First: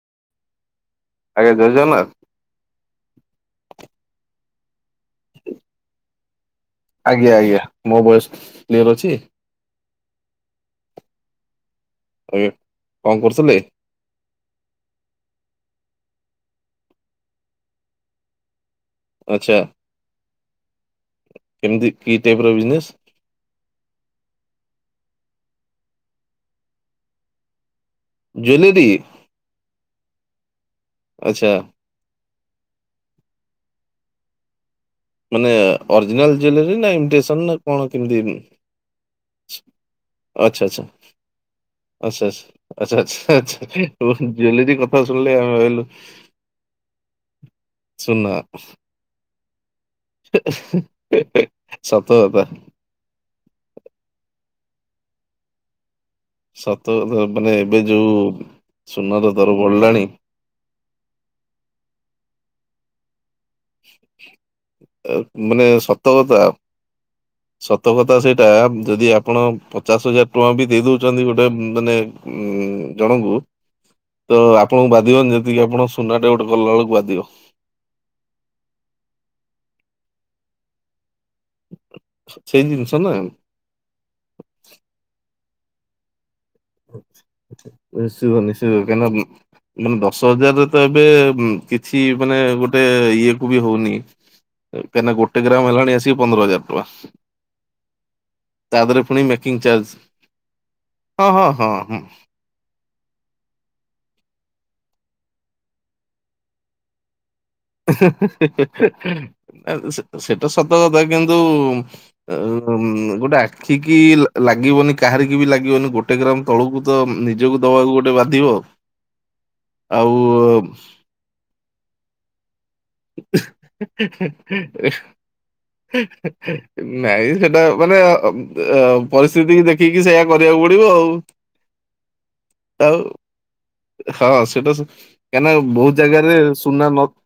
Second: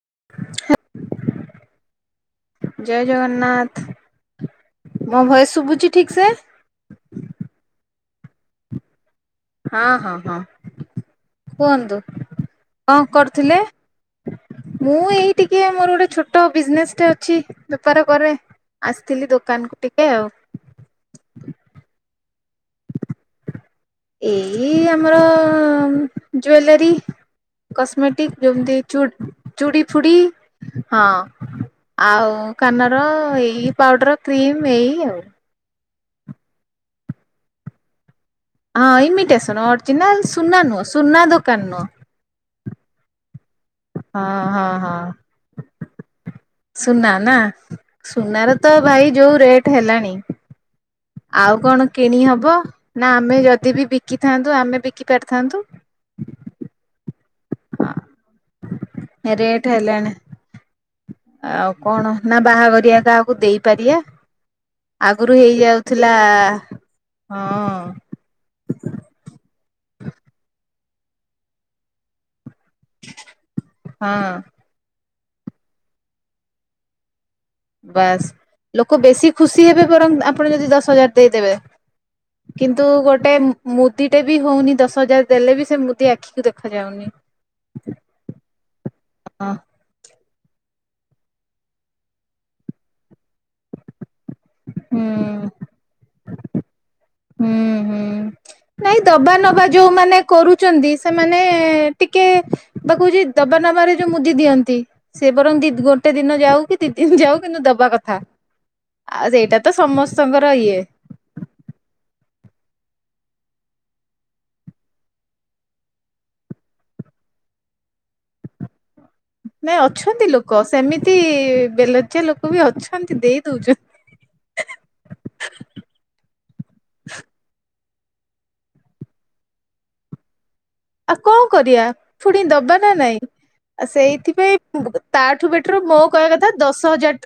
ହ [inaudible] ଆଜ୍ଞା ଜୟଜରନାଥ ଜୟ ଜଗନ୍ନାଥ ମୋ ଭୟସ ଶୁଭୁଛି ଠିକ ସେ। ଆଜ୍ଞା ଆଜ୍ଞା ମୋ ବୟସ କ୍ଲିୟର ଅଛି। ହଁ ହଁ ହଁ। କୁହନ୍ତୁ ଆଜ୍ଞା। କଣ କରୁଥିଲେ ମୁଁ ଏଇ ଟିକେ ମୋର ଗୋଟେ ଛୋଟ ବିଜନେସ୍ଟେ ଅଛି ବେପାର କରେ। ଆସିଥିଲି ଆଚ୍ଛା ଦୋକାନ କୁ ଟିକେ ଆଉ। କେମିତି କି ଟାଇପର ବିଜନେସ? ଏଇ ଆମର ଜୁଏଲାରୀ। କସ୍ମେଟିକ ଯେମତି ଜୁଏଲେରୀ ଚୁ ଚୁଡ଼ି ଫୁଡ଼ି। ହଁ ଆଚ୍ଛା ଆଉ କାନ ର ଏଇ ପାଉଡର କ୍ରିମ ଏଇ ଆଉ। ମାନେ ଅର୍ଜିନାଲ ଜୁଏଲାରୀ ନାଇମଟେସନ ନା କଣ କେମିତି? ହଁ ଇମିଟେସନ ଅରିଜିନାଲ ସୁନା ଆଚ୍ଛା ଆଚ୍ଛା ନୁହଁ ସୁନା ଦୋକାନ ନୁହଁ। ଆଚ୍ଛା ଆଚ୍ଛା ଆଛା ଆଛା ଓ ହଁ ହଁ ଜୁଏଲେରୀ ହଁ କଥା ଶୁଣିଲେ ଆମେ ଭାବିଲୁ ସୁନା ନା ସୁନା ସୁନାର ତ ଭାଇ ଯୋଉ ରେଟ ହେଲାଣି ଆଉ କଣ ସତ କିଣି କଥା ହବ ନା ଆମେ ଯଦି ବି ବିକିଥାନ୍ତ ଆମେ ବିକି ପାରିଥାନ୍ତୁ। ସତ ମାନେ ଏବେ ଯୋଉ ସୁନାର ଦର ରେଟ୍ ବଢ଼ିଲାଣି। ହେଲାଣି ଆଉ କଣ ନା ବାହାଘର। ଆଗରୁ ମାନେ ହେଇଯାଉଥିଲା ସତକଥା। ହଁ ସତକଥା ସେଇଟା ଯଦି ଆପଣ ପଚାଶ ହଜାର ଟଙ୍କା ବି ଦେଇଦଉ ଛନ୍ତି ଗୋଟେ ମାନେ ଜଣଙ୍କୁ ହଁ ତ ଆପଣଙ୍କୁ ବା ଧିବନି ଯେତିକି ଆପଣ ସୁନାରେ ଗୋଟେ କଲା ବେଳକୁ ବାଧିବ। ବାସ୍ ଲୋକ ବେଶୀ ଖୁସି ହେବେ ବରଂ ଆପଣ ଯଦି ଦଶ ହଜାର। ଦେଇଦେବେ ସେଇ କିନ୍ତୁ ଜିନିଷ ନା ଗୋଟେ ମୁଦିଟେ ବି ହଉନି ଦଶ ହଜାର ଦେଲେ ବି। ସେ ମୁଦି ଆଖିକୁ ଦେଖ ନିଶ୍ଚିତ ନିଶ୍ଚିତ କାହିଁକିନା ହଁ ମାନେ ଡ଼ ହଜାର ରେ ତ ଏବେ କିଛି ମାନେ ଗୋଟେ ଇଏ କୁ ବି ହଉନି। କାହିଁକନା ଗୋଟେ ହୁଁ। ଗ୍ରାମ ହେଲାଣି ଆସିକି ପନ୍ଦର ହଜାର ଟଙ୍କା। ହୁଁ, ତା ହୁଁ ନାଇଁ ଦେହରେ ପୁଣି ଦବା ମେକିଂ ନବା ଚାର୍ଜ ଯୋଉମାନେ କରୁଛନ୍ତି ହଁ ସେମାନେ। ହଁ ହଁ ହୁଁ। ଟିକେ ବା କହୁଛି ଦବା ନବାରେ ଯୋଉ ମୁଦି ଦିଅନ୍ତି ସେ ବରଂ ଦି ଗୋଟେ ଦିନ ଯାଉ କି ଦି ଦିନ ଯାଉ କିନ୍ତୁ ଦବା ହେ କଥା। ହେ ହେ ହେ ଆଉ ସେଇଟା ତ ଏ ଏ ସମସ୍ତଙ୍କର ସେଟା ସତ ଇଏ କଥା। କିନ୍ତୁ! ଏ ଗମ। ଉଁ ଗୋଟେ ଆଖି କି ଲାଗିବନି କାହାରି ବି ଲାଗିବନି ଗୋଟେ ଗ୍ରାମ ତଳକୁ ତ ନିଜକୁ ଦବାକୁ। ଗୋଟେ ବାଧିବ। ନାଇଁ ଆଉ ଅଛନ୍ତି ଲୋକ ସେମିତି ବେଲଜ୍ୟା ଲୋକ ବି ଅ ଏ ହେ ହେଁ ଏ ହେ ହେଁ ନାଇ ହେଟା। ମାନେ ପରିସ୍ଥିତି ଦେଖିକି ସେଇୟା କର ଆଉ କଣ କରିବା ପୁଣି ଦବା ନା ଆଉ ନାଇଁ? ଆ ହଁ ସେଇଥିପାଇଁ ସେଟା ସ- ତାଠୁ କାହିଁକିନା ବେଟର ବହୁତ ମୋ ଜାଗାରେ କହିବା କଥା ସୁନା ଦଶ ନ ହଜାର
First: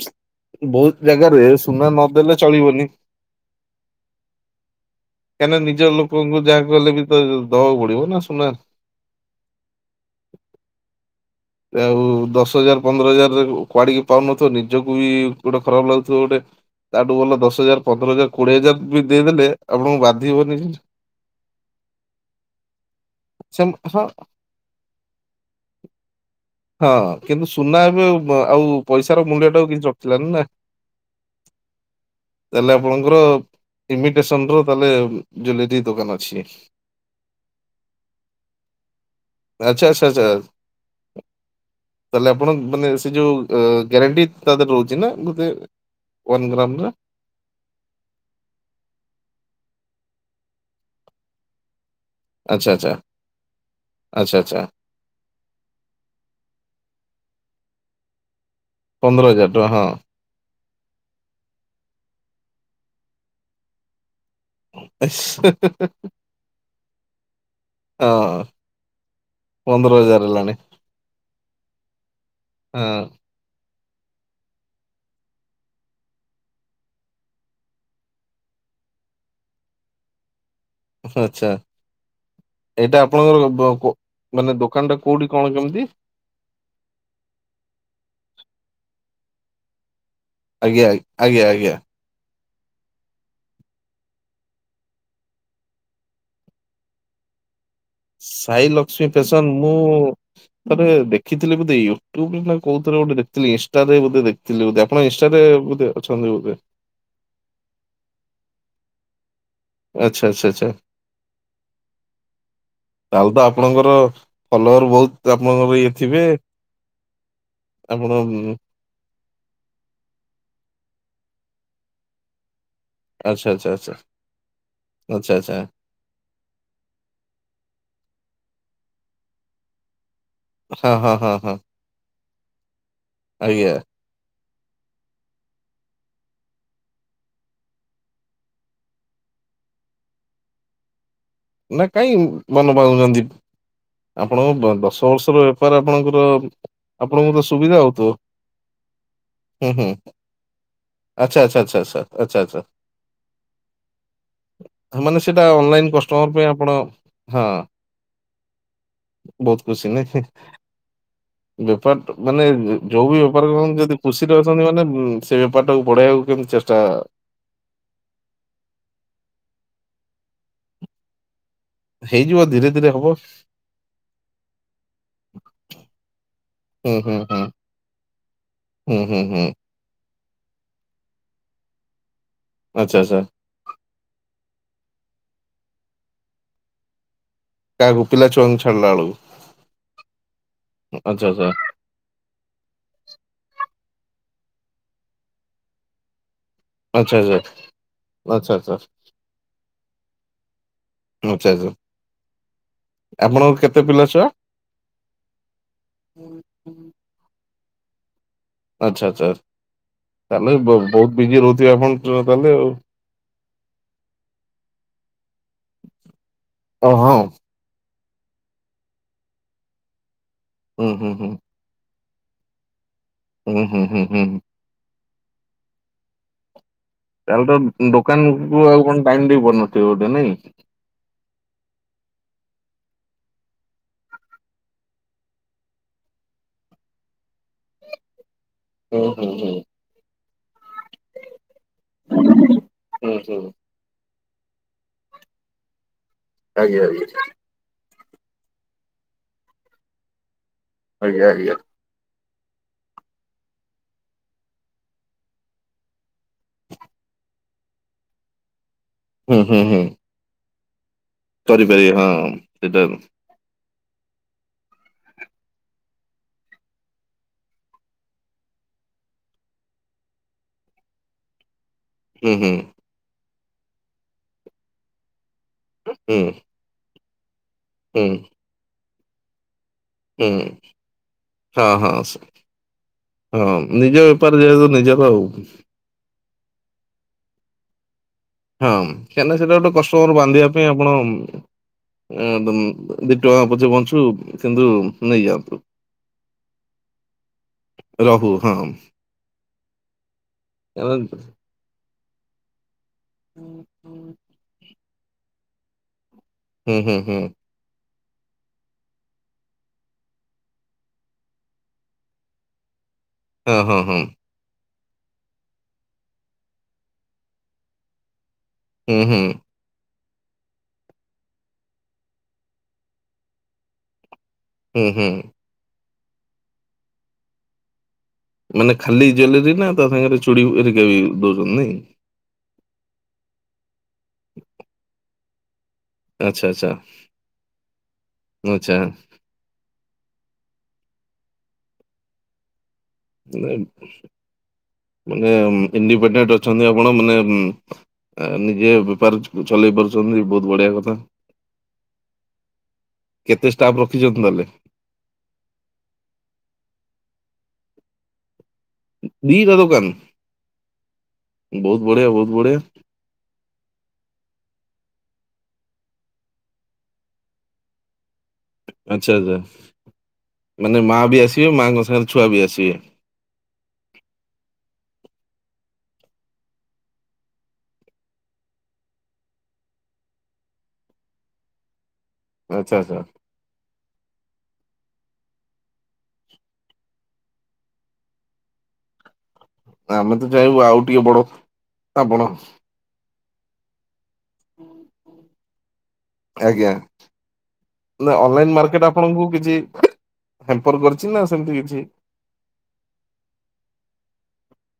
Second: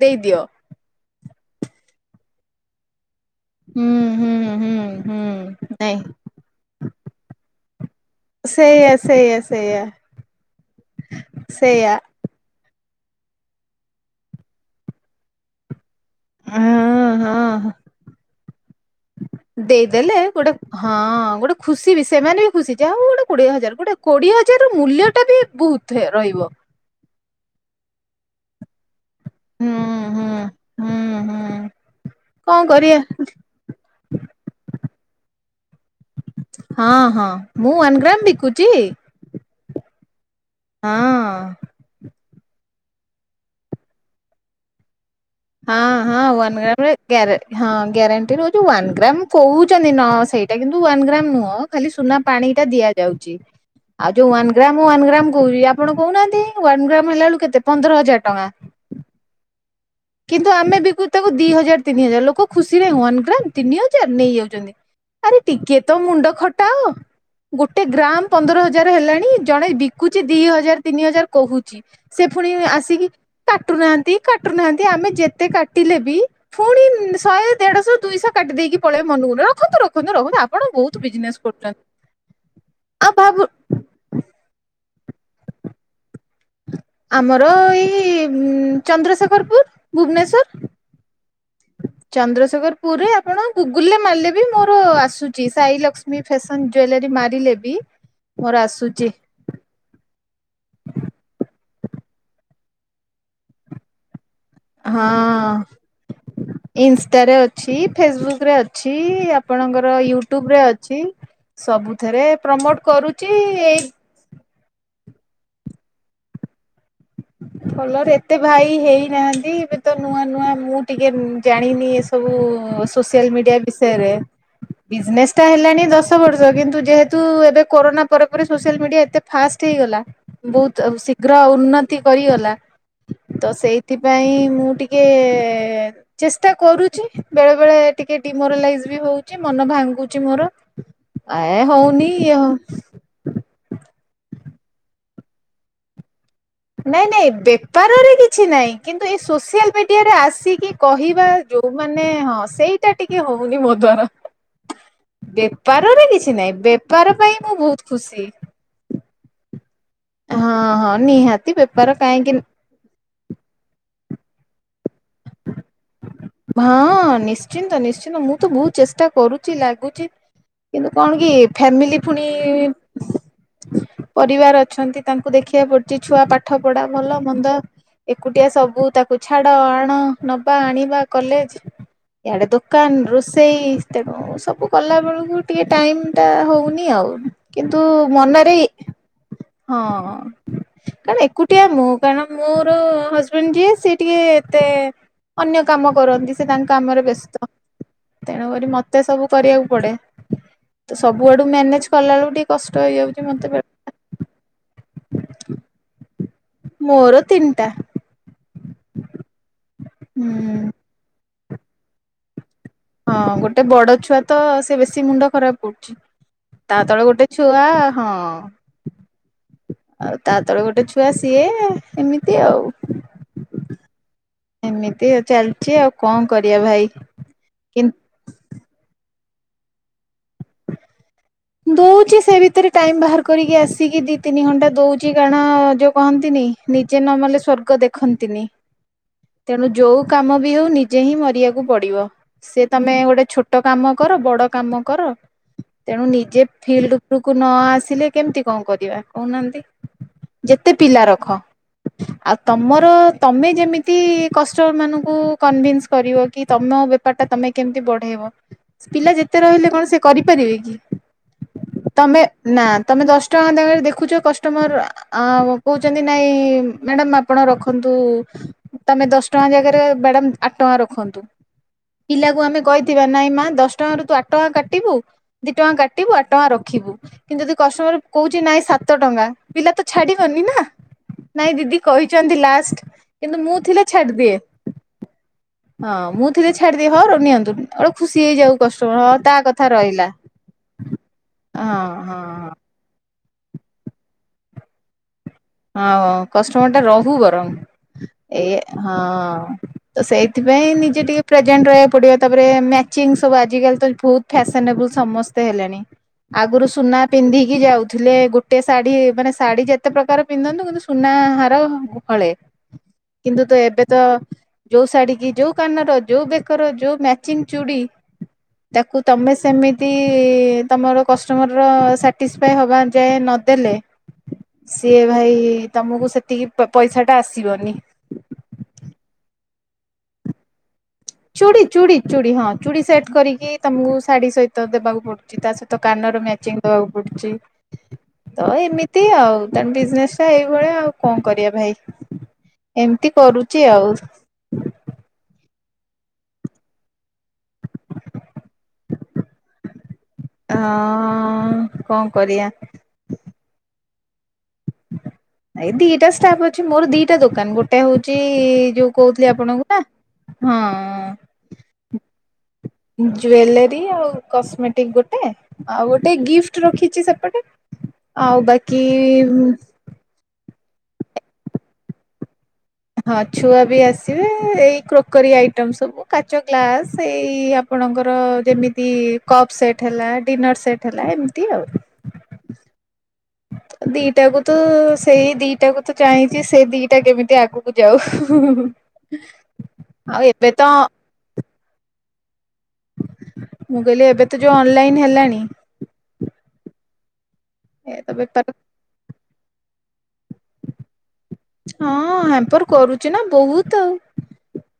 ଦେଇଦିଅ ବହୁତ ଜାଗାରେ ସୁନା ନଦେଲେ ଚଳିବନି। ହୁଁ ହୁଁ ହୁଁ। କାହିଁକିନା ହୁଁ ନିଜ ନାଇଁ ଲୋକଙ୍କୁ ଯାହା କଲେ ବି ତ ଦବାକୁ ପଡିବ ନା ସୁନା ସେଇଆ ସେଇଆ ସେଇଆ। ସେଇଆ ଆଉ ଦଶ ହଜାର ପନ୍ଦର ହଜାରରେ କୁଆଡିକି ପାଉନଥିବ ନିଜକୁ ବି ଗୋଟେ ଖରାପ ଲାଗୁଥିବ ଗୋଟେ। ହଁ ତାଠୁ ଭଲ ଦଶ ହଁ ହଜାର ପନ୍ଦର ହଜାର କୋଡିଏ ହଜାର ବି ଦେଇଦେଲେ ଆପଣଙ୍କୁ ଦେଇଦେଲେ ଗୋଟେ ବାଧିବନି ଜିନ୍ସ। ହଁ ଗୋଟେ ଖୁସି ବି ସେମାନେ ବି ଖୁସି ଯାହାବ ଗୋଟେ କୋଡିଏ ହଜାର ଗୋଟେ ହଁ କୋଡିଏ ହଜାର ର ମୂଲ୍ୟ ଟା ବି ବହୁତ ରହିବ। ହଁ କିନ୍ତୁ ସୁନା ଏବେ ଆଉ ପଇସାର ମୂଲ୍ୟ ଟା ହୁଁ କିଛି ହୁଁ ରଖିଲାନି ନା। ହୁଁ ହୁଁ କଣ ତାହଲେ କରିବା ଆପଣଙ୍କର ଇମିଟେସନ ର ତାଲେ ଜ୍ବେଲେରୀ ହଁ ହଁ ମୁଁ ୱାନ ଗ୍ରାମ ବିକୁଛି। ସେଟା ଚଏସ। ହଁ। ତାହେଲେ ଆପଣ ମାନେ ସେ ଯୋଉ ଗ୍ୟାରେଣ୍ଟି ତା ଦେହରେ ରହୁଛି ନା? ଗୋଟେ ହଁ ହଁ ୱାନ ଗ୍ରାମ ର ଗ୍ରାମରେ ଗ୍ୟାର ହଁ ଗ୍ୟାରେଣ୍ଟି ରହୁଛି ୱନ ଗ୍ରାମ କହୁଛନ୍ତି ନ ସେଇଠ ସେଟା କିନ୍ତୁ ୱନ୍ ଗ୍ରାମ ନୁହଁ ଖାଲି ସୁନା ପାଣି ଟା ଆଚ୍ଛା ଆଚ୍ଛା ଦିଆଯାଉଚି। ଆଉ ଯୋଉ ଆଚ୍ଛା ୱାନ ଆଚ୍ଛା ଗ୍ରାମ ୱାନ ଗ୍ରାମ କହୁଛି ଆପଣ କହୁନାହାନ୍ତି ୱାନ ଗ୍ରାମ ହେଲା ବେଳକୁ କେତେ ପନ୍ଦର ହଜାର ଟଙ୍କା। ପନ୍ଦର ହଜାର ଟଙ୍କା ହଁ। କିନ୍ତୁ ଆମେ ବିକୁ ତାକୁ ଦି ହଜାର ତିନି ହଜାର ଲୋକ ଖୁସିରେ ୱାନ ଗ୍ରାମ ତିନି ହଜାର। ନେଇ ଯାଉଛନ୍ତି ଆରେ ଟିକେ ତ ମୁଣ୍ଡ ଖଟାଅ। ଗୋଟେ ଗ୍ରାମ ହଁ ପନ୍ଦର ହଜାର ହେଲାଣି ଜଣେ ପନ୍ଦର ବିକୁଛି ହଜାର ଦି ହେଲାଣି ହଜାର ତିନି ହଜାର କହୁଛି ସେ ପୁଣି ହଁ ଆସିକି କାଟୁନାହାନ୍ତି କାଟୁନାହାନ୍ତ ଆମେ ଯେତେ କାଟିଲେ ବି ପୁଣି ଶହେ ଦେଢଶହ ଦୁଇଶହ କାଟି ଦେଇକି ପଳେଇବେ ମନ ମନ ରଖୁନ୍ତୁ। ରଖନ୍ତୁ ରଖନ୍ତୁ ଆ ଆଛା ଏବେ ଆଉ ଭାବୁ ଆପଣଙ୍କର ବକ ମାନେ ଦୋକାନଟା କୋଉଠି କଣ କେମିତି? ଆମର ଏଇ ଚନ୍ଦ୍ରଶେଖରପୁର। ଭୁବନେଶ୍ଵର ଆଜ୍ଞା ଆଜ୍ଞା ଆଜ୍ଞା ଚନ୍ଦ୍ରଶେ ଖରପୁରରେ ଆପଣ ଗୁଗୁଲରେ ମାରିଲେ ବି ମୋର ଆସୁଛି ସାଇଲକ୍ଷ୍ମୀ ଫ୍ୟାସନ୍ ଜୁଏଲାରୀ ମାରିଲେ ବି ମୋର ସାଇଲକ୍ଷ୍ମୀ ଆସୁଛି ଫ୍ୟାସନ ମୁଁ ଥରେ ଦେଖିଥିଲି ବୋଧେ ୟୁ ଟ୍ୟୁବ୍ ନା କଉଥିରେ ଗୋଟେ ଦେଖଥିଲି ଇନଷ୍ଟାରେ ବୋଧେ ଦେଖି ଥିଲି ବୋଧେ ଆପଣ ଇନଷ୍ଟାରେ ହଁ ବୋଧେ ଅଛନ୍ତି ବୋଧେ? ଇନଷ୍ଟାରେ ଅଛି ଫେସବୁକ ରେ ଅଛି ଆପଣଙ୍କର ଆଚ୍ଛା ଆଚ୍ଛା ୟୁଟ୍ୟୁବ ରେ ଆଚ୍ଛା ଅଛି। ସବୁଥିରେ ପ୍ରମୋଟ ତାହେଲେ ତ କରୁଛି ଏଇ ଆପଣଙ୍କର ଫଲୋଅର ବହୁତ ଆପଣଙ୍କର ଇଏ ଥିବେ। ଆପଣ ଭଲରେ ଉଁ, ଏତେ ଭାଇ ହେଇନାହାନ୍ତି ଏବେ ତ ନୂଆ ନୂଆ ମୁଁ ଟିକେ ଜାଣିନି ଏସବୁ ସୋସିଆଲ ଆଚ୍ଛା ମିଡିଆ ଆଚ୍ଛା ଆଚ୍ଛା ବିଷୟରେ। ଆଚ୍ଛା ବିଜନେସଟା ଆଚ୍ଛା ହେଲାଣି ଦଶବର୍ଷ କିନ୍ତୁ ଯେହେତୁ ଏବେ କରୋନା ପରେ ପରେ ସୋସିଆଲ ମିଡିଆ ଏତେ ଫାଷ୍ଟ ହୋଇଗଲା ବହୁତ ହଁ ହଁ ହଁ ଶୀଘ୍ର ହଁ ଉନ୍ନତି କରିଗଲା। ତ ଆଜ୍ଞା ସେଇଥିପାଇଁ ମୁଁ ଟିକେ ଚେଷ୍ଟା କରୁଛି ବେଳେବେଳେ ଟିକେ ଡିମୋରାଲାଇଜ ବି ହଉଛି ମ ମନ ଭାଙ୍ଗୁଚି ମୋର ଏ ନା ହଉନି କାଇଁ ଇଏ ହ ଆପଣଙ୍କୁ ଦଶବର୍ଷର ବେପାର ଆପଣଙ୍କର ନାଇଁ ନାଇଁ ଆପଣଙ୍କୁ ତ ସୁବିଧା ବେପାରରେ ହଉଥିବ କିଛିନାଇଁ କିନ୍ତୁ ଏ ହୁଁ ସୋସିଆଲ ହୁଁ ମିଡିଆରେ ଆସିକି କହିବା। ଆଚ୍ଛା ଆଚ୍ଛା ଆଚ୍ଛା ଆଚ୍ଛା ଯଉମାନେ ଆଚ୍ଛା ହଁ ଆଚ୍ଛା ସେଇଟା ଟିକେ ହଉନି ମୋ ଦ୍ଵାରା। ମାନେ ସେଇଟା ଅନଲାଇନ କଷ୍ଟମର ପାଇଁ କିଛିନାହିଁ ଆପଣ ବେପାର ପାଇଁ ହଁ ମୁଁ ବହୁତ ଖୁସି। ବହୁତ। ଖୁସି ନାହିଁ ହିଁ ହଁ ହଁ ନିହାତି ବେପାର କାହିଁକି ମାନେ ଯଉ ବି ବେପାର କରନ୍ତୁ ଯଦି ଖୁସିରେ ଅଛନ୍ତି ମାନେ ସେଇ ବେପାରଟାକୁ ବଢେଇବାକୁ କେମିତି ଚେଷ୍ଟା ହଁ ନିଶ୍ଚିନ୍ତ ନିଶ୍ଚିନ୍ତ ମୁଁ ତ ବହୁତ ଚେଷ୍ଟା କରୁଚି ଲାଗୁଚି। କିନ୍ତୁ କଣ କି ଫ୍ୟାମିଲି ଫୁଣି ହେଇଯିବ ଧୀରେ ଧୀରେ ହବ ପରିବାର ଅଛନ୍ତି ତାଙ୍କୁ ଦେଖିବାକୁ ପଡୁଚି ଛୁଆ ପାଠପଢା ହୁଁ ହୁଁ ହୁଁ ଭଲମନ୍ଦ। ଏକୁଟିଆ ସବୁ ହୁଁ ତାକୁ ହୁଁ ହୁଁ ଛାଡ ଆଣ। ନବା ଆଣିବା କଲେଜ ଇଆଡେ ଆଚ୍ଛା ଦୋକାନ ଆଚ୍ଛା ରୋଷେଇ ତେଣୁ ସ ବୁ କଲା ବେଳକୁ ଟିକେ ଟାଇମଟା ହଉନି ଆଉ କିନ୍ତୁ କାହାକୁ ପିଲା ମନରେ ଛୁଆଙ୍କୁ ଛାଡିଲା ବେଳକୁ ହଁ କାରଣ ଆଚ୍ଛା ଆଚ୍ଛା ଏକୁଟିଆ ମୁଁ କାରଣ ମୋର ହଜବେଣ୍ଡ ଯିଏ ସିଏ ଟିକେ ଏତେ ଅନ୍ୟ କାମ କରନ୍ତି ସେ ତାଙ୍କ କାମରେ ଆଚ୍ଛା ବ୍ୟସ୍ତ। ଆଚ୍ଛା ଆଚ୍ଛା ତେଣୁକରି ଆଚ୍ଛା ମତେ ସବୁ କରିବାକୁ ପଡେ। ତ ସବୁଆଡୁ ଆଚ୍ଛା ଆଚ୍ଛା ମ୍ୟାନେଜ କଲା ବେଳକୁ ଟିକେ କଷ୍ଟ ହେଇଯାଉଚି ମତେ ଆପଣଙ୍କ ବେ କେତେ ପିଲା ଛୁଆ ମୋର ତିନିଟା ଆଚ୍ଛା ଆଚ୍ଛା ତାହେଲେ ହୁଁ। ବଉ-ବହୁତ ବିଜି ରହୁଥିବେ ଆପଣ ତାହେଲେ ଆଉ। ହଁ ଗୋଟେ ବଡଛୁଆ ତ ସେ ବେଶୀ ମୁଣ୍ଡ ଖରାପ କରୁଚି। ତା ଓ ତଳେ ହଁ ଗୋଟେ ଛୁଆ ହଁ ଆଉ ତା ତଳେ ଗୋଟେ ହୁଁ ହୁଁ ଛୁଆ ହୁଁ ସିଏ ଏମିତି ଆଉ। ହୁଁ ହୁଁ ହୁଁ। ଏମିତି ଆଉ ଚାଲିଚି ଆଉ କଣ କରିବା ଭାଇ? ତାହେଲେ ତ କିନ୍ତୁ ଦୋକାନକୁ ଆଉ କଣ ଟାଇମ ଦେଇପାରୁନଥିବେ ବୋଧେ ନାଇଁ? ଦଉଚି ସେ ଭିତରେ ଟାଇମ ବାହାର କରିକି ଆସିକି ଦି ତିନି ଘଣ୍ଟା ଦଉଚି କାରଣ ଯଉ କହନ୍ତିନି ନିଜେ ନ ମଲେ ସ୍ଵର୍ଗ ଦେଖନ୍ତିନି। ଓ ହୋ। ତେଣୁ ଯୋଉ କାମ ବି ହଉ ନିଜେ ହିଁ ମରିବାକୁ ପଡିବ ସେ ତମେ ହୁଁ ଗୋଟେ ହୁଁ ଛୋଟ କାମ କର ବଡକାମ କର ତେଣୁ ନିଜେ ଆଜ୍ଞା ଫିଲ୍ଡ ଉପରକୁ ନ ଆସିଲେ କେମିତି କଣ କରିବା କହୁନାହାନ୍ତି ଯେତେ ପିଲା ରଖ ଆଜ୍ଞା ଆଜ୍ଞା ଆଜ୍ଞା ଆଉ ତମର ତମେ ଯେମିତି କଷ୍ଟମର ମାନଙ୍କୁ କନଭିନ୍ସ କରିବ କି ତମ ବେପାରଟା ତମେ ମେ କେମିତି ବଢେଇବ ପିଲା ହୁଁ ଯେତେ ହୁଁ ରହିଲେ ହୁଁ କଣ ସେ କରିପାରିବେ କି? କରିପାରିବେ ହଁ ତମେ ନା ସେଇଟା ତମେ ଦଶ ଟଙ୍କା [unintelligible] ରେ ଦେ ଖୁଚ କଷ୍ଟମର ଆଁ କହୁଚନ୍ତି ନାଇଁ ମ୍ୟାଡାମ ଆପଣ ରଖନ୍ତୁ। ତମେ ଦଶ ଟଙ୍କା ଜାଗାରେ ମ୍ୟାଡ଼ାମ୍ ଆଟ୍ ଟଙ୍କା ରଖନ୍ତୁ। ହୁଁ ପିଲାକୁ ହୁଁ ଆମେ କଇଥିବା ନାଇଁ ମା ଦଶ ଟଙ୍କାରୁ ତୁ ଆଟ୍ ଟଙ୍କା କାଟିବୁ ଦି ଟିବୁ ହୁଁ ଆଟଙ୍କା ରଖିବୁ କିନ୍ତୁ ଯଦି କଷ୍ଟମର ହୁଁ କଉଚି ନାଇଁ ସାତ ଟଙ୍କା। ପିଲା ତ ହୁଁ ଛାଡିବନି ନା ନାଇଁ ହଁ ଦିଦି ହଁ ସ କଇଚନ୍ତି ଲାଷ୍ଟ। କିନ୍ତୁ ମୁଁ ହଁ ଥିଲେ ନିଜ ବେପାର ଛାଡିଦିଏ ଯେହେତୁ ନିଜର ଆଉ ହଁ ହଁ ମୁଁ ଥିଲେ ଛାଡିଦିଏ ହ ରୁ ନିଅନ୍ତୁ। ଖୁସି ହେଇଯାଉ କଷ୍ଟମର୍ ହଁ କାହିଁକିନା ତା ସେଇଟା କଥା ଗୋଟେ ରଇଲା। କଷ୍ଟମର ବାନ୍ଧିବା ପାଇଁ ଆପଣ ଉଁ ଉଁ ଦି ଟଙ୍କା ପଛେ ବଞ୍ଚୁ କିନ୍ତୁ ନେଇଯାଉ। ହଁ କଷ୍ଟମର ଟା ରହୁ ବରଂ ଏଇ ହଁ ତ ସେଇଥି ପାଇଁ ହୁଁ ନିଜେ ଟିକେ ପ୍ରେଜେଣ୍ଟ ରହିବାକୁ ପଡିବ। ତାପରେ ମ୍ୟାଚିଂ ସବୁ ଆଜିକାଲି ତ ବହୁତ ଫ୍ୟାସନେବୁଲ ସମସ୍ତେ ହେଲେଣି। ଆଗରୁ ହୁଁ ସୁନା ହୁଁ ପିନ୍ଧିକି ଯାଉଥିଲେ ଗୋଟେ ଶାଢୀ ମାନେ ଶାଢୀ ଯେତେ ପ୍ରକାର ପିନ୍ଧନ୍ତୁ କିନ୍ତୁ ସୁନାହାର ହଳେ କିନ୍ତୁ ତ ହଁ ହଁ ଏବେ ତ ହଁ ଯୋଉ ଶାଢୀ କି ଯୋଉ କାନର ଯୋଉ ବେକର ଯୋଉ ମ୍ୟାଚିଂ ଚୁଡି। ତାକୁ ହୁଁ ହୁଁ ତମେ ସେମିତି ତି-ଇ-ଇ-ଇ ତମର କଷ୍ଟମର ର ସାଟିଶପାଏ ହବା ଯାଏ ନଦେଲେ ହୁଁ ସିଏ ହୁଁ ଭାଇ ତମକୁ ସେତିକି ପ ପଇସା ଟା ଆସିବନି। ମାନେ ଖାଲି ଜୁଏଲେରୀ ନା ତା ସାଙ୍ଗରେ ଚୁଡି ହେରି ଚୁଡ଼ି ଚୁଡ଼ି ଚୁଡି ହଁ ଚୁଡ଼ି ସେଟ କରିକି ତମକୁ ଶାଢୀ ସହିତ ଦେବାକୁ ପଡୁଛି ତା ସହି ତ କାନର ଆଚ୍ଛା ମ୍ୟାଚିଂ ଆଚ୍ଛା ଦବାକୁ ପଡୁଛି ତ ଆଚ୍ଛା ଏମିତି ଆଉ ତେଣୁ ବିଜନେସ ଟା ଏଇ ଏଇ ଭଳିଆ ଆଉ କଣ କରିବା ଭାଇ। ଏମିତି ମାନେ କରୁଛି ଆଉ। ମାନେ ଇଣ୍ଡିପେଣ୍ଡେଣ୍ଟ ଅଛନ୍ତି ଆପଣ ମାନେ ଏମ୍ ଏ ନିଜେ ବେପାର ଚ ଚଲେଇ ପାରୁ ରୁଛନ୍ତି ବହୁତ ଅ ବଢିଆ କଥା। କଣ କରିବା କେତେ ଷ୍ଟାଫ୍ ରଖ ଖିଛନ୍ତି ନହେଲେ। ଏ ଦିଟା ଷ୍ଟାଫ୍ ଅଛି ମୋର ଦିଟା ଦୋକାନ ଗୋଟେ ହଉଛି-ଇ-ଇ-ଇ-ଇ ଯୋଉ କହୁଥିଲି ଦିଟା ଆପଣଙ୍କୁ ନା, ଦୋକାନ ବହୁତ ହଁ-ଅ-ଅ ବଢିଆ ବହୁତ ବଢିଆ। ଜୁଏଲାରୀ ଆଉ କସ୍ମେଟିକ ଗୋଟେ, ଆଉ ଗୋଟେ ଗିଫ୍ଟ ରଖିଛି ସେପଟେ। ଆଉ ଆଚ୍ଛା ବାକି-ଇ-ଇ-ଇ ଆଚ୍ଛା ଉମ ମାନେ ମା ବି ଆସିବେ ମାଆଙ୍କ ସାଙ୍ଗରେ ଛୁଆ ବି ଆସିବେ? ହଁ ଛୁଆ ବି ଆସିବେ-ଏ-ଏ ଏଇ କ୍ରୋ କରି ଆଇଟମ ସବୁ କାଚ ଗ୍ଲାସ ଏଇ-ଇ-ଇ-ଇ ଆପଣଙ୍କର ଯେମିତି କପ ସେଟ୍ ହେଲା ଡିନର ସେଟ ହେଲା ଏମିତି ଆଉ। ଆଚ୍ଛା ଆଚ୍ଛା। ଦିଟାକୁ ତ-ଅ-ଅ ସେଇ ଦିଟାକୁ ତ ଚାହିଁଛି ସେଇ ଦିଟା କେମିତି ଆଗକୁ ଯାଉ ହୁଁ ହୁଁ ହୁଁ। ହଁ ଆମେ ତ ଚାଇଁବୁ ଆଉ ଟିକେ ବଡ ଆପଣ ମୁଁ କହିଲି ଏବେ ତ ଯୋଉ ଅନଲାଇନ ହେଲାଣି ଆଜ୍ଞା ଏ ତ ନା ବେପାର ଅନଲାଇନ ମାର୍କେଟ ଆପଣଙ୍କୁ କିଛି [unintelligible] ହ୍ୟାମପର କରି ହଁ ହ୍ୟାମ୍ପର କରୁଛି ନା ବହୁତ ଆଉ,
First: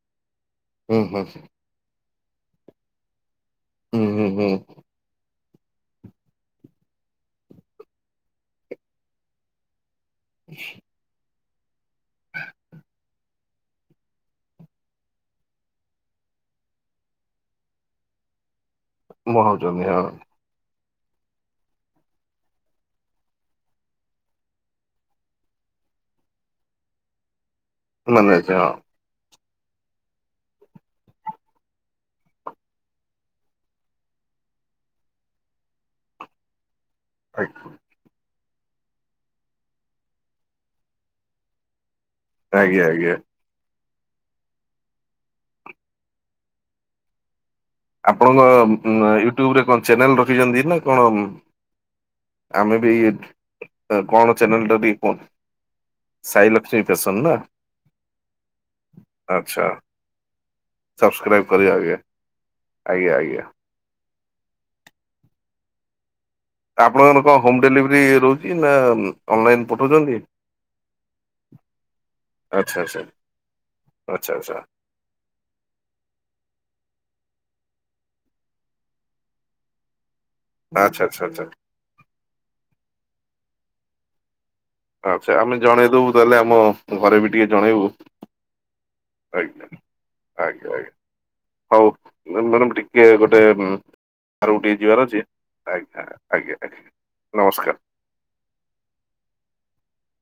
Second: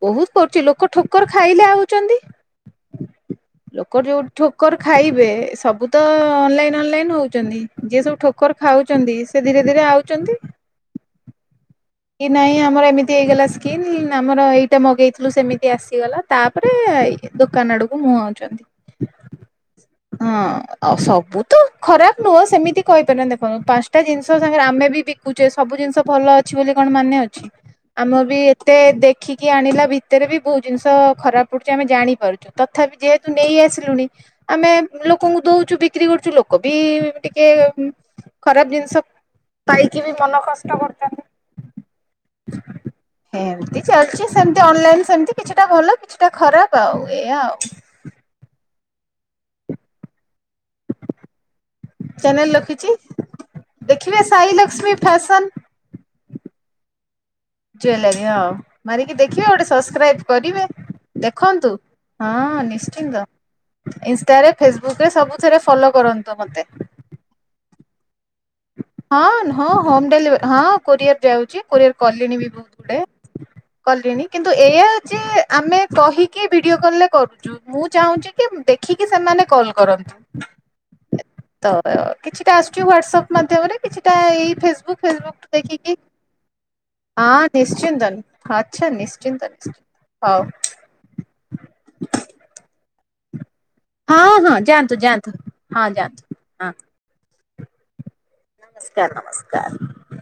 ବହୁତ କରୁଛି ଲୋକ ହୁଁ ହୁଁ ଠୋକର ଖାଇଲେ ଆଉଛନ୍ତି। ଲୋକର ହୁଁ ଯୋଉ ହୁଁ ହୁଁ ଠୋକର ଖାଇବେ ସବୁ ତ-ଅ-ଅ-ଅ ଅନଲାଇନ ଅନଲାଇନ ହଉଛନ୍ତି। ଯିଏ ସବୁ ଠୋକର ଖାଉଛନ୍ତି ସେ ଧୀରେ ଧୀରେ ଆଉ ଛନ୍ତି। କି ନାଇଁ ଆମର ଏମିତି ହେଇଗଲା ସ୍କିନ୍ ଆମର ଏଇଟା ମଗେଇଥିଲୁ ସେମିତି ଆସିଗଲା ତାପରେ-ଏ-ଏ ହାଇ ଦୋକାନ ଆଡକୁ ମୁଆଉଛନ୍ତି। ମୁହାଉଛନ୍ତି ହଁ। ଆଉ ସବୁ ତ ଖରାପ ନୁହଁ ସେମିତି କହିପାରନି ଦେଖନ୍ତୁ ପାଞ୍ଚଟା ଜିନିଷ ସାଙ୍ଗରେ ଆମେ ବିକୁଛେ ସବୁ ଜିନିଷ ଭଲ ଅଛି ବୋଲି କଣ ମାନେ ଅଛି। ଆମ ମାନେ ବି ଅଛି ହଁ ଏତେ ଦେଖି କି ଆଣିଲା ଭିତରେ ବି ବହୁତ ଜିନିଷ ଖରାପ ପଡୁଛି ଆମେ ଜାଣି ପାରୁଛୁ। ତଥାପି ଯେହେତୁ ନେଇ ଆସିଲୁଣି ଆମେ ଲୋକଙ୍କୁ ଦଉଛୁ ବିକ୍ରି କରୁଛୁ ଲୋକ ବି-ଇ-ଇ ଆଜ୍ଞା ଟିକେ ଖରାପ ଜିନିଷ ପାଇକି ବି ମନ କଷ୍ଟ କରୁଛନ୍ତି। ଆଜ୍ଞା ଆଞା। ଏ ଚାଲିଛି ସେମିତି ଅନଲାଇନ ସେମିତି କିଛିଟା ଭଲ କିଛିଟା ଖରାପ ଆଉ ଏଇଆ ଆଉ। ଉ ୟୁଟ୍ୟୁବ ରେ କଣ ଚ୍ୟାନେଲ ରଖିଛନ୍ତି ନା କଣ? ଚ୍ୟାନେଲ ଆମେ ରଖିଛି ବି-ଇ-ଇ-ଇ ଦେଖିବେ କଣ ସାଇ ଚ୍ୟାନେଲ ଟା ଲକ୍ଷ୍ମୀ କୁହନ୍ତୁ ଫ୍ୟାସନ ସାଇ ଲ ଷ୍ମୀ ପେସନ୍ ନା? ଜୁଲାରୀ ମାରିକି ଦେଖିବେ ଆଚ୍ଛା ଗୋଟେ ସବସ୍କ୍ରାଇବ କରିବେ। ସବସ୍କ୍ରାଇବ କରିବା ଦେଖନ୍ତୁ ଆଜ୍ଞା ହଁ ଆଜ୍ଞା ନିଶ୍ଚିନ୍ତ ଆଜ୍ଞା। ଇନଷ୍ଟ ଟାରେ ଫେସବୁକରେ ସବୁଥିରେ ଫଲୋ କରନ ଆପଣଙ୍କର କଣ ହୋମ ଡେଲିଭରି ରହୁଛି? ନା ହଁ ଅନଲାଇନ ହଁ ହୋମ ପଠଉଛନ୍ତି? ଡେଲିଭରି ହଁ କୋରିୟର ଯାଉଛି କୋରିଅର କଲିଣି ବି ଆଚ୍ଛା ବହୁତ ଗୁଡେ। ଆଚ୍ଛା କଲିଣି ଆଚ୍ଛା କିନ୍ତୁ ଆଚ୍ଛା ଏୟା ଯେ ଆମେ କହିକି ଭିଡିଓ କଲ ରେ କରୁ ଛୁ ମୁଁ ଚାହୁଁଛି କି ଦେଖିକି ସେମାନେ କଲ୍ କରନ୍ତୁ। ଆଚ୍ଛା ଆଚ୍ଛା ଆଚ୍ଛା। ତ କିଛିଟା ଆସୁଛି ହ୍ୱାଟ୍ସଆପ ମାଧ୍ୟମରେ କିଛିଟା ଏଇ ଫେସବୁ ଆଚ୍ଛା ଫେସବୁକ୍ ଆମେ ଦେଖିକ ଜଣେଇଦବୁ ତାହେଲେ ଆମ ଘରେ ବି ଟିକେ ହଁ ଜଣେଇବୁ ନିଶ୍ଚିନ୍ତନ ଆଚ୍ଛା ନିଶ୍ଚିନ୍ତ ଆଜ୍ଞା ନିଶ୍ଚିନ୍ତ ହଉ। ହଉ ମାନ ଟିକେ ଗୋଟେ ହଁ ହଁ ଯାଆନ୍ତୁ ଯାଆନ୍ତୁ ହଁ ଯାଆନ୍ତୁ ହଁ [unintelligible] ନମସ୍କାର ନମସ୍କାର